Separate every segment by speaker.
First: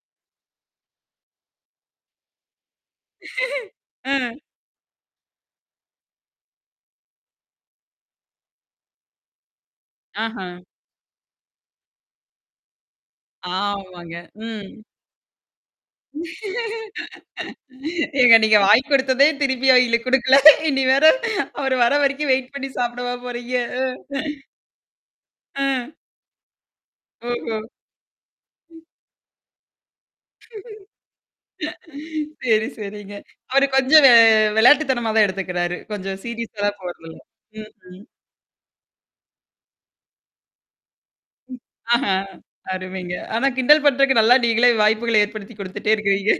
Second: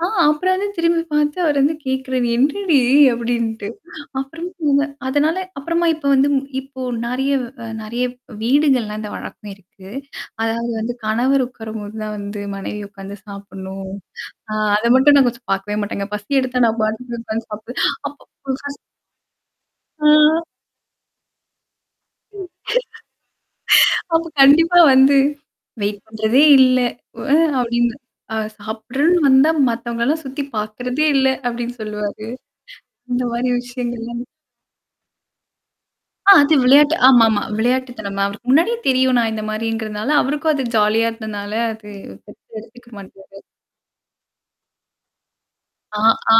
Speaker 1: அ அப்புறம் வந்து திரும்பி பாத்து, அவர் வந்து கேட்கறது "என்னடி?" அப்படின்ட்டு.
Speaker 2: ம்.
Speaker 1: அப்புறம் இவுங்க அதனால, அப்புறமா இப்ப வந்து ம் இப்போ நெறைய வ் நெறைய வீடுகள்லாம் இந்த வழக்கம் இருக்கு.
Speaker 2: ஆஹா.
Speaker 1: அதாவது வந்து கணவர் உக்காரும்போது தான் வந்து, மனைவி உக்காந்து சாப்பிடணும்.
Speaker 2: ஆமாங்க.
Speaker 1: அ,
Speaker 2: ம்.
Speaker 1: அத மட்டும் நான் கொஞ்சம் பாக்கவே மாட்டேங்க. பசி எடுத்தா நான் பாட்டுக்கு உக்காந்து சாப்ட்டு அப்ப ஒரு
Speaker 2: ஏங்க நீங்க
Speaker 1: நாளு
Speaker 2: வாங்கி குடுத்ததே, திருப்பி அவய்ங்களுக்கு குடுக்கல.
Speaker 1: ஆ.
Speaker 2: இனி வேற, அவரு வர வரைக்கும் வெயிட் பண்ணீ சாப்டவா போறீங்க, அ?
Speaker 1: "அப்ப கண்டிப்பா வந்து,
Speaker 2: ஆ.
Speaker 1: வெயிட் பண்றதே இல்ல! அ?"
Speaker 2: ஓஹோ,
Speaker 1: அப்டின்ன அ
Speaker 2: ம்.
Speaker 1: சாப்படுறதுன்னு வந்தா, "மத்தவங்கல்லாம் சுத்தி பாக்கறதே இல்ல!" அப்படின்னு சொல்லுவாரு.
Speaker 2: சரி சரிங்க.
Speaker 1: இந்த மாரி
Speaker 2: அவரு கொஞ்சம் வெ
Speaker 1: விஷயங்கள்லாம்
Speaker 2: வெளையாட்டுத்தனமா தான் எடுத்துக்கிறாரு. கொஞ்சம்
Speaker 1: ஆ அது
Speaker 2: சீரியஸாலாம்
Speaker 1: விளையாட்டு
Speaker 2: போறதில்ல.
Speaker 1: ஆமாமா.
Speaker 2: ம்ஹம்.
Speaker 1: விளையாட்டுத்தனமா. அவருக்கு முன்னாடியே தெரியும், நான் இந்த மாரிங்கிறதுனால, அவருக்கும் அது ஜாலியா இருந்தனால, அது
Speaker 2: ஆஹ
Speaker 1: தப்பா எடுத்துக்க
Speaker 2: அருமைங்க.
Speaker 1: மாட்டாரு.
Speaker 2: ஆனா, கிண்டல் பண்றதுக்கு நல்லா நீங்களே வாய்ப்புகள ஏற்படுத்தி குடுத்துட்டே
Speaker 1: ஆ
Speaker 2: இருக்குறீங்க
Speaker 1: ஆ.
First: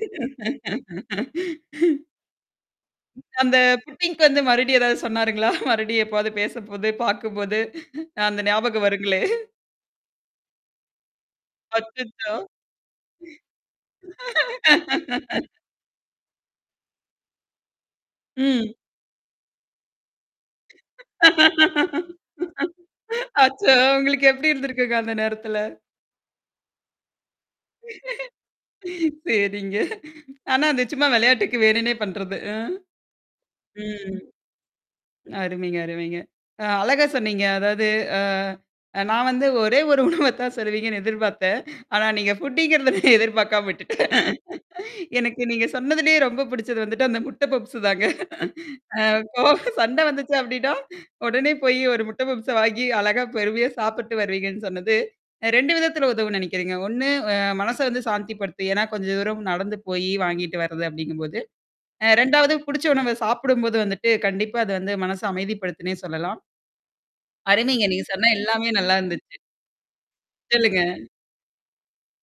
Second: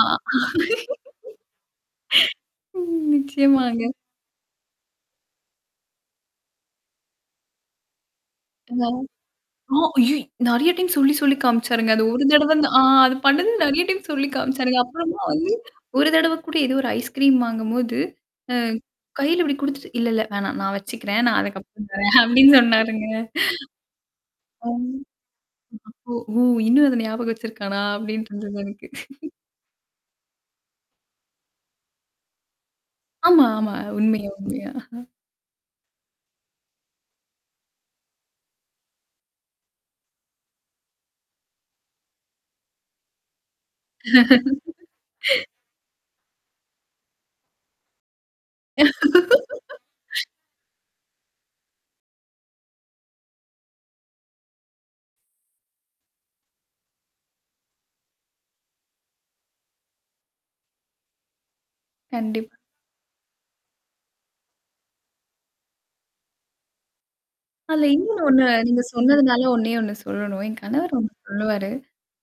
Speaker 1: ம்
Speaker 2: அந்த
Speaker 1: நிச்சயமாங்க.
Speaker 2: புட்டிங்க்கு வந்து, மறுபடியும் ஏதாவது சொன்னாருங்களா? மறுபடியும் எப்போவாது பேசம்போது! பாக்கும்போது! அ அந்த ஞாபகம்
Speaker 1: இருந்தாலும்
Speaker 2: வருங்களே!
Speaker 1: ஆ. அய்யோ! நெறையா டைம் சொல்லி சொல்லி காமிச்சாருங்க. அது ஒரு
Speaker 2: அச்சச்சோ.
Speaker 1: தடவ ந்த ஆ அது பண்ணது நெறையா டைம் சொல்லி காமிச்சாருங்க. அப்புறமா வந்து, ஒரு தடவ கூட, ஏதோ ஒரு ஐஸ்கிரீம் வாங்கும்போது
Speaker 2: ம்.
Speaker 1: ம். கையில இப்டி குடுத்துட்டு "இல்ல இல்ல வேணாம். நான் வச்சுக்கிறேன். நான் அதுக்கப்புறம் தரேன்" அப்டின்னு சொன்னாருங்க.
Speaker 2: அச்சோ! உங்களுக்கு எப்படி
Speaker 1: ம்.
Speaker 2: இருந்திருக்குங்க அந்த நேரத்தல?
Speaker 1: "அப்போ! ஓ! இன்னும் அத ஞாபகம் வச்சிருக்கானா?" அப்டின்ட்டு இருந்தது எனக்கு.
Speaker 2: சரிங்க. ஆனா, அது சும்மா விளையாட்டுக்கு வேணுன்னே பண்றது! அ?
Speaker 1: ஆமா ஆமா.
Speaker 2: ம்.
Speaker 1: உண்மையா உண்மையா.
Speaker 2: அருமைங்க அருமைங்க. அ அழகா சொன்னீங்க. அதாவது ஆ. நான் வந்து ஒரே ஒரு உணவ தான் சொல்லுவீங்கன்னு எதிர்பாத்தேன். ஆனா நீங்க ஃபுட்டிங்கிறத நான் எதிர்பாக்காம விட்டுட்டேன். எனக்கு நீங்க சொன்னதுலயே ரொம்ப புடிச்சது வந்துட்டு, அந்த முட்டை பப்ஸு தாங்க. அ இப்போ, சண்டை வந்துச்சு அப்டின்னா, உடனே போய் ஒரு முட்டை பப்ஸ வாங்கி அழகா பொறுமையா சாப்பிட்டு வருவீங்கன்னு சொன்னது. அ 2 விதத்தில உதவும்ன்னு நெனைக்கிறேங்க. ஒண்ணுஅ மனச வந்து சாந்திப்படுத்தும். ஏன்னா கொஞ்ச தூரம் நடந்து போயி வாங்கிட்டு வர்றது அப்படிங்கும்போது. அ 2
Speaker 1: கண்டிப்பா.
Speaker 2: புடிச்ச உணவ சாப்பிடும்போது வந்துட்டு, கண்டிப்பா அது வந்து மனச அமைதிப்படுத்தத்துன்னே சொல்லலாம்.
Speaker 1: அதுல
Speaker 2: அருமைங்க. நீங்க
Speaker 1: இன்னொண்ணு
Speaker 2: சொன்ன
Speaker 1: ஒண்ணு,
Speaker 2: எல்லாமே
Speaker 1: நீங்க
Speaker 2: நல்லா இருந்துச்சு.
Speaker 1: சொன்னதுனால ஒண்ணே ஒண்ணு சொல்லணும். என்
Speaker 2: சொல்லுங்க.
Speaker 1: கணவர் ஒண்ணு சொல்லுவாரு.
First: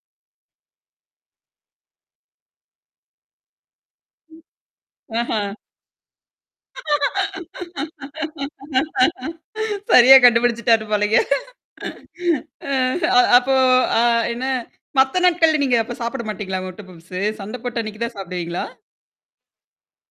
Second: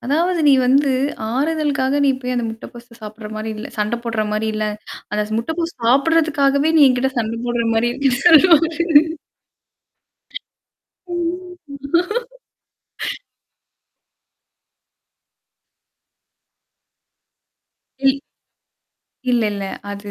Speaker 1: அதாவது "நீ வந்து, ஆறுதலுக்காக நீ போய் அந்த முட்டை பப்ஸ் சாப்பிடுற மாரி இல்ல! சண்டை போடுற
Speaker 2: ம்
Speaker 1: மாரி இல்ல! அந்த ச
Speaker 2: ஆஹா.
Speaker 1: முட்டைப்பப்ஸ் சாப்படுறதுக்காகவே நீ என்கிட்ட சண்ட போடுற மாரி இரு"
Speaker 2: சரியா கண்டுபிடிச்சுட்டாரு போலங்க!
Speaker 1: ம்.
Speaker 2: அ அ அப்போ அ என்னா? மத்த நாட்கள்ல நீங்க அப்ப சாப்பிட மாட்டீங்களா? முட்ட பப்ஸ்ஸு? சண்ட போட்ட அன்னைக்கு தான்
Speaker 1: இல்
Speaker 2: சாப்பிடுவீங்களா?
Speaker 1: இல்ல இல்ல. அது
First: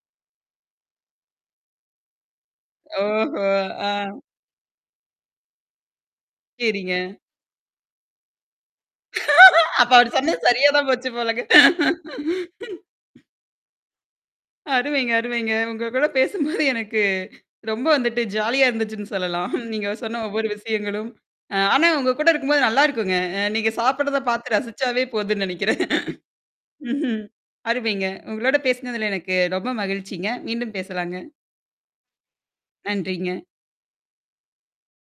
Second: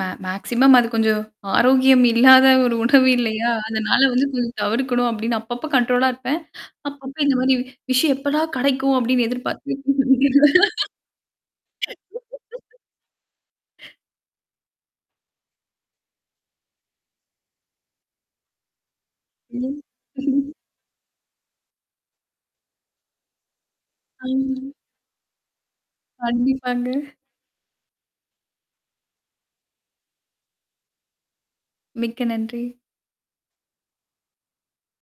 Speaker 1: மே மேக்ஸிமம் அது கொஞ்சம் ஆரோக்கியம் இல்லாத ஒரு உணவு
Speaker 2: ஓஹோ!
Speaker 1: இல்லையா? அதனால
Speaker 2: ஆ.
Speaker 1: வந்து கொஞ்சம் தவிர்க்கணும், அப்டின்னு அப்பப்போ, கண்ட்ரோலா இருப்பேன்.
Speaker 2: சரிங்க.
Speaker 1: அப்பப்ப, "இந்த மாரி விஷயம் எப்படா கெடைக்கும்?" அப்படின்னு எதிர்பாத்து
Speaker 2: அப்ப அவரு சொன்னது சரியா தான் போச்சு போலங்க! அருமைங்க அருமைங்க. உங்க கூட பேசும்போது எனக்கு, ரொம்ப வந்துட்டு ஜாலியா இருந்துச்சுன்னு சொல்லலாம்.
Speaker 1: ம்.
Speaker 2: நீங்க சொன்ன ஒவ்வொரு விஷயங்களும். அ ஆனா, உங்க கூட இருக்கும்போது நல்லாருக்குங்க. அ நீங்க சாப்படுறத பாத்து
Speaker 1: ஆமா.
Speaker 2: ரசிச்சாவே போதுன்னு நெனைக்கிறேன்.
Speaker 1: கண்டிப்பாங்க.
Speaker 2: ம்ஹ்ம். அருமைங்க. உங்களோட பேசினதுல எனக்கு ரொம்ப மகிழ்ச்சிங்க. மீண்டும் பேசலாங்க.
Speaker 1: மிக்க நன்றி.
Speaker 2: நன்றிங்க.